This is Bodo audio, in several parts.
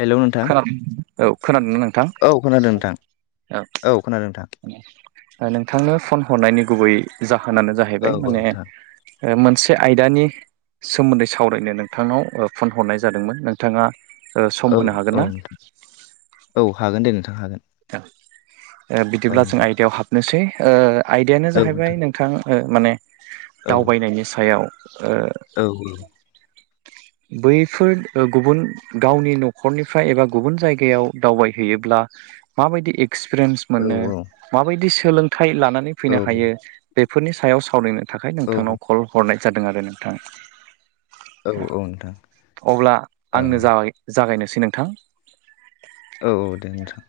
हेलौ नोंथां खोनादों औ खोनादों ना नोंथां औ खोनादों नोंथां औ खोनादों नोंथां नोंथांनो फन हरनायनि गुबै जाहोनानो औ जाहैबाय औ माने नोंथां मोनसे आयदानि सोमोन्दै सावरायनो नोंथांनाव फन हरनाय जादोंमोन नोंथांङा औ औ नोंथां औ हागोन दे नोंथां हागोन औ बिदिब्ला जों नोंथां आयदायाव हाबनोसै आयदायानो जाहैबाय नोंथां माने औ दावबायनायनि सायाव औ बैफोर गुबुन गावनि न'खरनिफ्राय एबा गुबुन जायगायाव दावबायहैयो ब्ला माबायदि एक्सपिरियेन्स औ मोनो माबायदि सोलोंथाइ लानानै औ फैनो हायो बेफोरनि सायाव सावरायनो थाखाय नोंथांनाव कल हरनाय जादों आरो नोंथां औ औ नोंथां अब्ला आंनो जाय जागायनोसै नोंथां औ औ दे नोंथां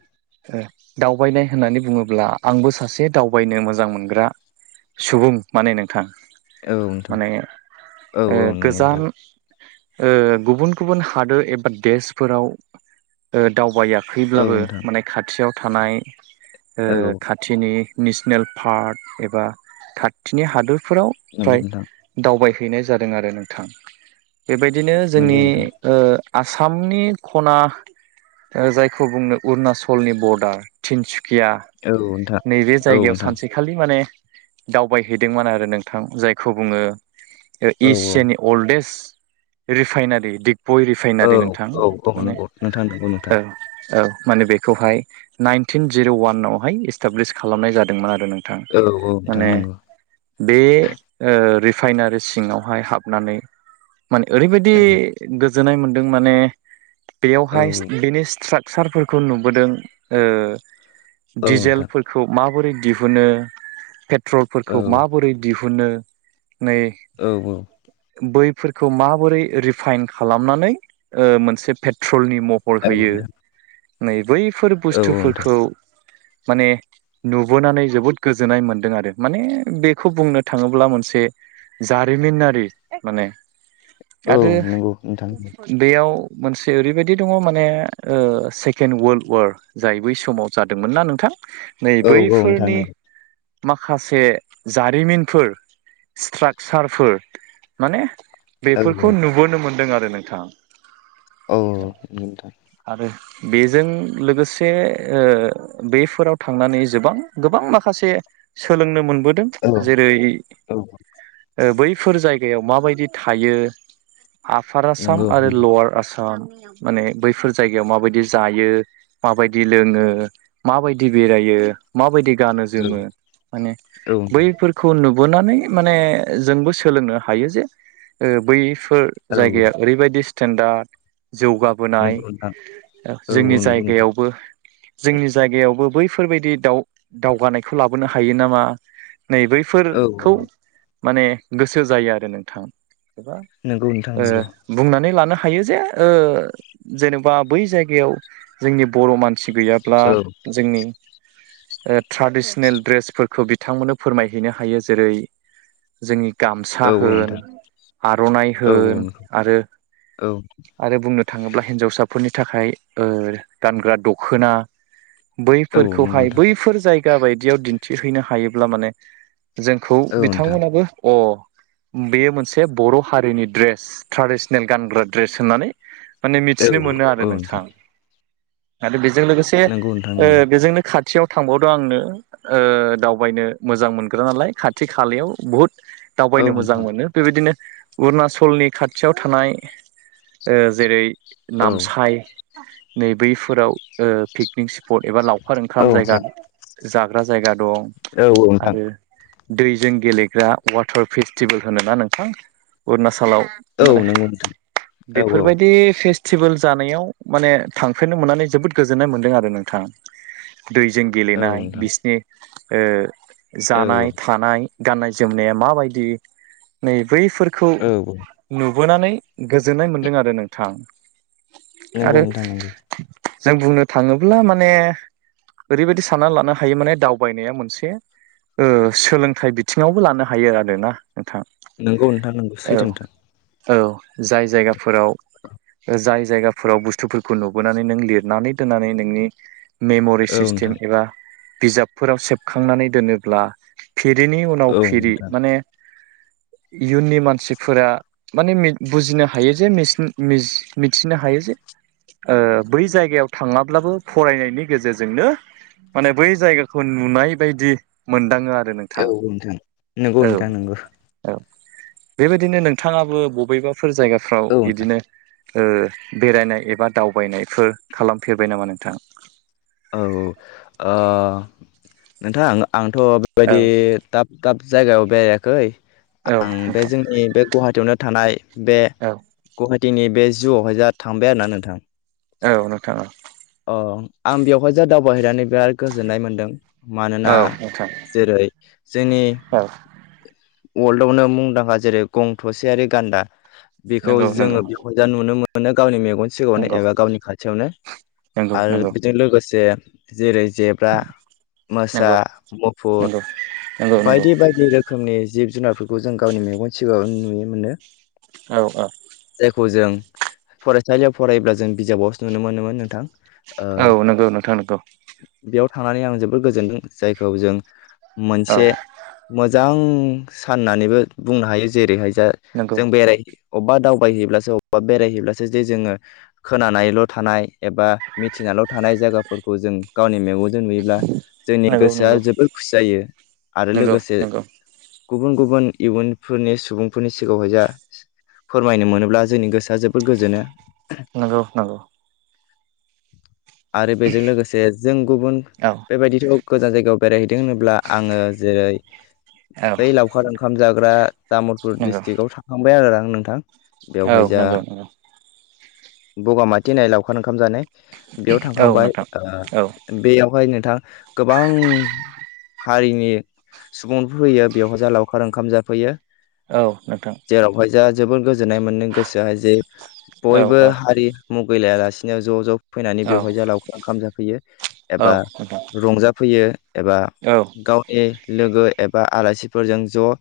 दावबायनाय होननानै बुंङोब्ला आंबो सासे दावबायनो मोजां मोनग्रा सुबुं माने नोंथां औ नोंथां माने औ औ नंगौ गोजाम नोंथां गुबुन गुबुन हादोर एबा देशफोराव दावबायाखै औ ब्लाबो नोंथां माने खाथियाव थानाय औ खाथिनि नेसनेल पार्क एबा खाथिनि हादरफोराव नंगौ फ्राय नोंथां दावबाय हैनाय जादों आरो नोंथां बेबायदिनो नंगौ जोंनि नोंथां आसामनि खना जायखौ बुंनो अरुणाचलनि बर्डार तिनसु गिया औ नोंथां नैबे औ जायगायाव नोंथां सानसेखालि माने दावबायहैदोंमोन आरो नोंथां जायखौ बुङो औ एसियानि अल्डेस्ट रिफाइनारि दिगबय औ रिफाइनारि नोंथां औ औ माने नंगौ नोंथां नंगौ नोंथां औ औ माने बेखौहाय नाइनटिन जिर' वानावहाय इस्टाब्लिस खालामनाय जादोंमोन आरो नोंथां औ औ नोंथां माने नंगौ बे रिफाइनारि सिङावहाय हाबनानै माने ओरैबायदि औ गोजोननाय मोनदों माने औ बेयावहाय बेनि स्ट्राकचारफोरखौ खौ नुबोदों औ नोंथां दिजेलफोरखौ मा माबोरै दिहुनो पेट्रलफोरखौ औ माबोरै दिहुनो नै औ औ बैफोरखौ माबोरै रिफाइन खालामनानै मोनसे पेट्रल ट्रलनि महर होयो नोंथां नै बैफोर औ औ नोंथां बुस्थुफोरखौ माने नुबोनानै जोबोद गोजोननाय मोन्दों आरो माने बेखौ बुंनो थाङोब्ला मोनसे जारिमिनारि माने औ नंगौ नोंथां मोनसे ओरैबायदि दङ माने सेकेण्ड वार्ल्ड वार जाय बै समाव जादोंमोनना नोंथां नै औ औ नोंथां बैफोरनि माखासे जारिमिनफोर स्ट्राकचारफोर माने नंगौ बेफोरखौ नुबोनो मोनदों आरो नोंथाङा औ नोंथां आरो बेजों लोगोसे बैफोराव थांनानै गोबां माखासे सोलोंनो मोनबोदों औ जेरै औ बै फोर जायगायाव माबायदि थायो आफार आसाम नंगौ आरो नोंथां लवार आसाम माने बैफोर जायगायाव माबायदि जायो माबायदि लोङो माबायदि बेरायो माबायदि गानो औ जोमो माने औ नोंथां बैफोरखौ नु बोनानै माने जोंबो सोलोंनो हायो जे बै बेफोर औ औ जायगाया ओरैबायाददि स्टेेनडार्ड जौगाबोनाय नंगौ नोंथां औ जोंनि नंगौ नोंथां जायगायावबो जोंनि जायगायावबो बै बेफोरबायदि दावगानायखौ लाबोनो हायो नामा नै औ बैफोरखौ माने गोसो जायो आरो नोंथां एबा नंगौ नोंथां नंगौ बुंनानै लानो हायो थायो जे जेनेबा बै मानसि गैयाब्ला औ जोंनि ट्राडिसनेल ड्रेसफोरखौ बिथांमोननो फोरमायहैनो हायो जेरै जोंनि औ गामसा होन नोंथां आर'नाइ औ होन नंगौ औ आरो बुंनो थाङोब्ला हिनजावसाफोरनि थाखाय गानग्रा दखना नंगौ बैफोरखौहाय नोंथां बैफोर जायगा बायदियाव दिन्थिहैनो हायोब्ला माने जोंखौ औ नोंथां बिथांमोनाबो अ बेयो मोनसे बर' हारिनि ड्रेस ट्रेडिसनेल गानग्रा ड्रेस होननानै माने औ मिथिनो मोनो आरो नोंथां आरो बेजों लोगोसे नंगौ नोंथां नंगौ बेजोंनो खाथि खाथियाव थांबावदो आंनो दावबायनो मोजां मोनग्रा नालाय खाथि खालायाव बुहुद औ दावबायनो मोजां नोंथां मोनो बेबायदिनो अरुनाचलनि खाथियाव थानाय जेरै औ नामसाइ नै बैफोराव पिकनिक स्पट एबा लावखार औ ओंखाम जायगा नोंथां जाग्रा जायगा दं औ नोंथां आरो दैजों गेलेग्रा वाटार फेस्टिभेल होनोना नोंथां अरुणाचल आथिखालाव औ माने नंगौ नोंथां औ बेफोरबायदि जानायाव माने थांफेरनो मोननानै जोबोद गोजोननाय मोनदों आरो नोंथाङा दैजों औ गेलेनाय नोंथां बिसिनि औ जानाय थानाय गाननाय जोमनाया माबायदि नै बैफोरखौ औ औ नु बोनानै गोजोननाय मोनदों आरो नोंथां नोंगौ आरो नोंथां नंगौ जों बुंनो थाङोब्ला माने ओरैबायदि साननानै लानो हायो माने दावबायनाया मोनसे ओ सोलोंथाइ बिथिङावबो लानो हायो आरो ना नोंगौ नोंथां नोंगौ सैथो नोंथां। औ। जाय जायगाफोराव जाय जायगा- फोराव बुस्थुफोरखौ नुबोनानै नों लिरनानै दोननानै नोंनि मेमरि औ नोंथां सिस्टेम एबा बिजाबफोराव सेबखांनानै दोनोब्ला फिरिनि औ उनाव नोंथां फिरि माने इयुननि मानसिफोरा माने बुजिनो हायो जे मिसि मिस मिथिनो हायो जे ओ बै जायगायाव थाङाब्लाबो फरायनायनि गेजेरजोंनो । माने बै जायगाखौ नुनाय बायदि मोनदाङो आ औ ओनोंथां। नोंथां नंगौ औ नोंथां नंगौ औ बेबायदिनो नोंथाङाबो बबेबाफोर जायगाफ्राव औ नोंथां। इदिनो ओ बेरायनाय एबा दावबायनायफोर खालामफेरबाय नामा नोंथा? औ औ ओ नोंथां आंथ' औ बेबायदि दाब-दाब जायगायाव बेरायाखै आं बे नोंथां जोंनि बे गुवाहाटियावनो थानाय बे औ गुहा टिनि बे जुआवहाय जा थांबाय आरो ना नोंथां औ नोंथां औ अ आं बेवहाय जा दावबायहैनानै बिराद गोजोननाय मोन्दों। औ मानोना नोंथां जेरै जोंनि औ वर्ल्डआवनो मुंदांखा जेरै गं थसेयारि गान्दा बेखौ नंगौ नंगौ जोङो बिखुनजा नुनो मोनो गावनि मे गन सिगाङावनो नंगौ एबा गावनि खाथियावनो नंगौ आरो नंगौ बेजों लोगोसे जेरै जेब्रा, मोसा, नंगौ मुफुर नंगौ नंगौ नंगौ बायदि बायदि रोखोमनि जिब जुनारफोरखौ जों गावनि मेगन सिगाङाव नुनो मोनो औ औ खौ जों फरायसालियाव फरायोब्ला जों बिजाबावसो नुनो मोनोमोन नोंथां ओ औ नोंगौ नोंथां नोंगौ बेयाव थांनानै आं जोबोर गोजोनदों जायखौ जों औ मोनसे मोजां [unintelligible] साननानैबो बुंनो हायो जेरैहाय जा नंगौ जों बेराय अबबा दावबायहैयोब्लासो अबेबा बेरायहैयोब्लासो जे जोङो खोनानायल' थानाय एबा मिथिनाल' थानाय जायगाफोरखौ जों गावनि मेगनजों नुयोब्ला जोंनि नंगौ गोसोआ जोबोर खुसि जायो आरो नंगौ लोगोसे नंगौ गुबुन-गुबुन इयुनफोरनि सुबुंफोरनि सिगाङावहाय जा फोरमायनो मोनोब्ला जोंनि गोसो आ जोबोद गोजोनो नंगौ नंगौ आरो बेजों लोगोसे जों गुबुन औ बेबायदिथ' गोजान जायगायाव बेरायहैदों होनोब्ला आङो जेरै औ बै लावखार ओंखाम जाग्रा तामुलपुर नंगौ ड्रिस्टिकआव थांखांबाय आरो आं नोंथां औ नंगौ नंगौ बगामाति होननाय लावखार ओंखाम जानाय बेयाव औ थांखांबाय नोंथां ओ औ बेयावहाय नोंथां गोबां हारिनि सुबुं फैयो बेव जा लावखार ओंखाम जाफैयो औ नोंथां जेरावहाय जा जोबोर गोजोननाय मोनो गोसोहाय जे औ बयबो हारि मुगैलायालासिनो ज' ज' फैनानै औ बेवहाय जा लावखार ओंखाम जाफैयो औ एबा नोंथां रंजाफैयो एबा औ गावनि लोगो एबा आलासिफोरजों ज'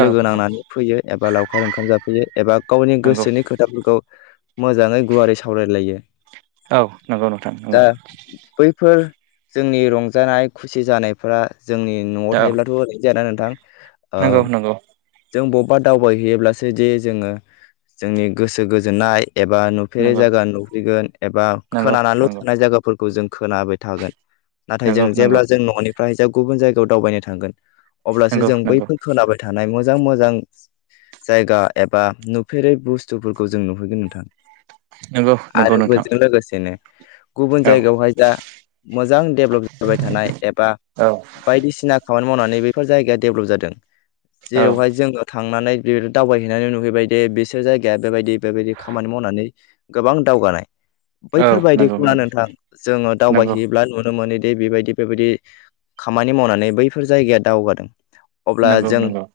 औ औ नांनानै फैयो एबा लावखार ओंखाम जाफैयो एबा गावनि नंगौ गोसोनि खोथाफोरखौ मोजाङै गुवारै सावरायलायो औ नंगौ नोंथां नंगौ फोर जोंनि रंजानाय खुसि जानायफोरा जोंनि न'आव औ थायोब्लाथ' ओरै जायाना नोंथां नंगौ नंगौ जों बब्बा दावबायहैयोब्लासो दि जोङो जोंनि गोसो गोजोननाय एबा नुफेरै नंगौ जायगा नुहैगोन एबा नंगौ नंगौ खोनानाल' नंगौ थानाय जागाफोर खौ जों खोनाबाय थागोन नाथाय नंगौ जों जेब्ला जों न'निफ्राय जा गुबुन जायगायाव दावबायनो थांगोन अब्लासो नंगौ जों नंगौ बैफोर खोनाबाय थानाय मो जां मोजां जायगा एबा नुफेरै बुस्थुफोरखौ जों नुहैगोन नोंथां। नंगौ नंगौ आरो नों बेजों लोगोसेनो गुबुन जायगायावहाय जा मोजां डेभेलप जाबाय थानाय एबा औ बायदिसिना खामानि मावनानै बेफोर जायगाया डेभलप जादों औ जेरावहाय जोङो थांनानै [unintelligible] दावबायहैनानै नुहैबायदे बिसोर जायगाया बेबायदि बेबायदि खामानि मावनानै गोबां दावगानाय। औ नंगौ बैफोरबायदिखौना नंगौ नोंथां जोङो नंगौ दावबायहैयोब्ला नुनो मोनो दि जेरै बेबायदि बेबायदि खामानि मावनानै बैफोर जायगाया दावगादों। अब्ला नंगौ जों नंगौ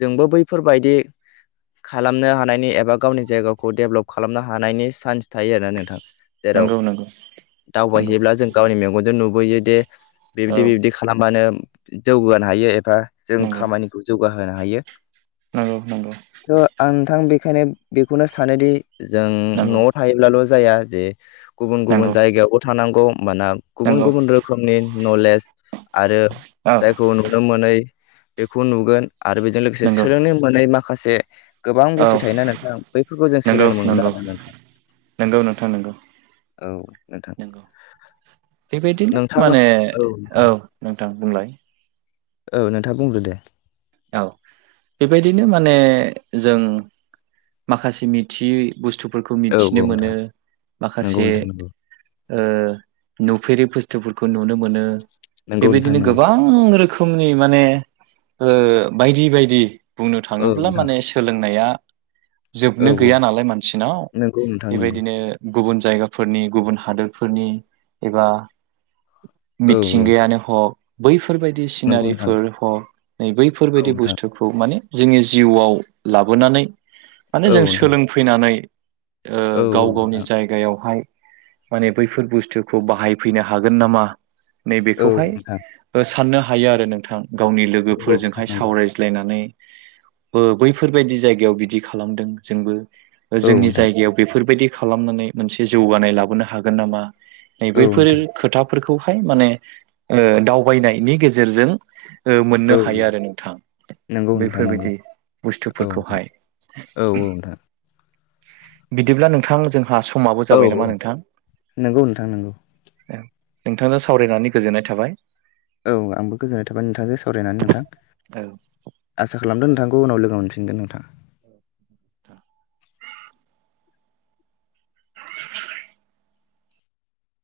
जोंबो बैफोरबायदि खालामनो हानायनि एबा गावनि जायगाखौ डेभलप खालामनो हानायनि चान्स थायो आरो नों थां जेराव नंगौ नंगौ नंगौ दावबायहैयोब्ला जों गावनि मेगनजों नुबोयो दे औ बिबिदि बिबिदि खालामबानो जौगानो हायो एबा जों नंगौ खामानिखौ जौगा होनो हायो। नंगौ नंगौ। थ' आं नोंथां बेखायनो बेखौनो सानोदि जों नंगौ न'आव थायोब्लाल' जाया जे गुबुन गुबुन नंगौ जायगायावबो थांनांगौ होमबाना गुबुन नंगौ गुबुन रोखोमनि नलेज आरो औ जायखौ नुनो मोनै बेखौ नुगोन आरो बेजों लोगोसे नंगौ सोलोंनो मोनै माखासे गोबां औ बुस्थु थायोना नोंथां बैफोरखौ जों नंगौ सोलोंनो मोनगोन नंगौ आरो नोंथां। नंगौ नोंथां नंगौ औ नोंथां। नंगौ बेबायदिनो नोंथाङा माने औ नोंथां नोंथां बुंलाय। औ नोंथाङा बुंग्रो दे। औ बेबायदिनो माने जों माखासे मिथियै बुस्थुफोरखौ औ मिथिनो औ मोनो नोंथां नंगौ माखासे नोंथां नंगौ नुफेरि बुस्थुफोरखौ नुनो मोनो नंगौ नोंथां बेबायदिनो नंगौ गोबां रोखो मनि माने बायदि बायदि बुंनो औ थाङोब्ला नोंथां माने सोलोंनाया औ जोबनो औ गैया नालाय मानसिनाव नंगौ नोंथां नंगौ बेबायदिनो गुबुन जायगाफोरनि गुबुन हादोरफोरनि एबा औ औ मिथिंगायानो हक बैफोरबायदि नंगौ नोंथां सिनारिफोर हक नै औ बैफोरबायदि नोंथां बुस्थुखौ माने जोंनि जिउआव लाबोनानै माने औ जों नोंथां सोलोंफैनानै औ गाव गावनि नोंथां जायगायावहाय माने बैफोर बुस्थुखौ बाहायफैनो हागोन नामा औ नोंथां नैबेखौहाय साननो हायो आरो नोंथां गावनि लोगो नंगौ नोंथां फोरजोंहाय नंगौ सावरायज्लायनानै बैफोरबायदि जायगायाव बिदि खालामदों जोंबो औ जोंनि नोंथां जायगायाव बेफोरबायदि खालामनानै मोनसे जौगानाय लाबोनो हागोन नामा नै बैफोर खोथा फोरखौहाय माने दावबायनायनि गेजेरजों मोननो औ नोंथां औ हा यो आरो नोंथां नंगौ नोंथां नंगौ बैफोरबायदि औ नोंथां बुस्थुफोरखौहाय। औ औ नोंथां। बिदिब्ला नोंथां जोंहा स माबो औ जाबाय औ नामा नोंथां? नंगौ नोंथां नंगौ नोंथांजों सावरायनानै गोजोननाय थाबाय। औ आंबो गोजोननाय थाबाय नोंथांजों सावरायनानै नोंथां आसा खालामदों नोंथांखौ उनाव लोगो मोनफिनगोन नोंथां। औ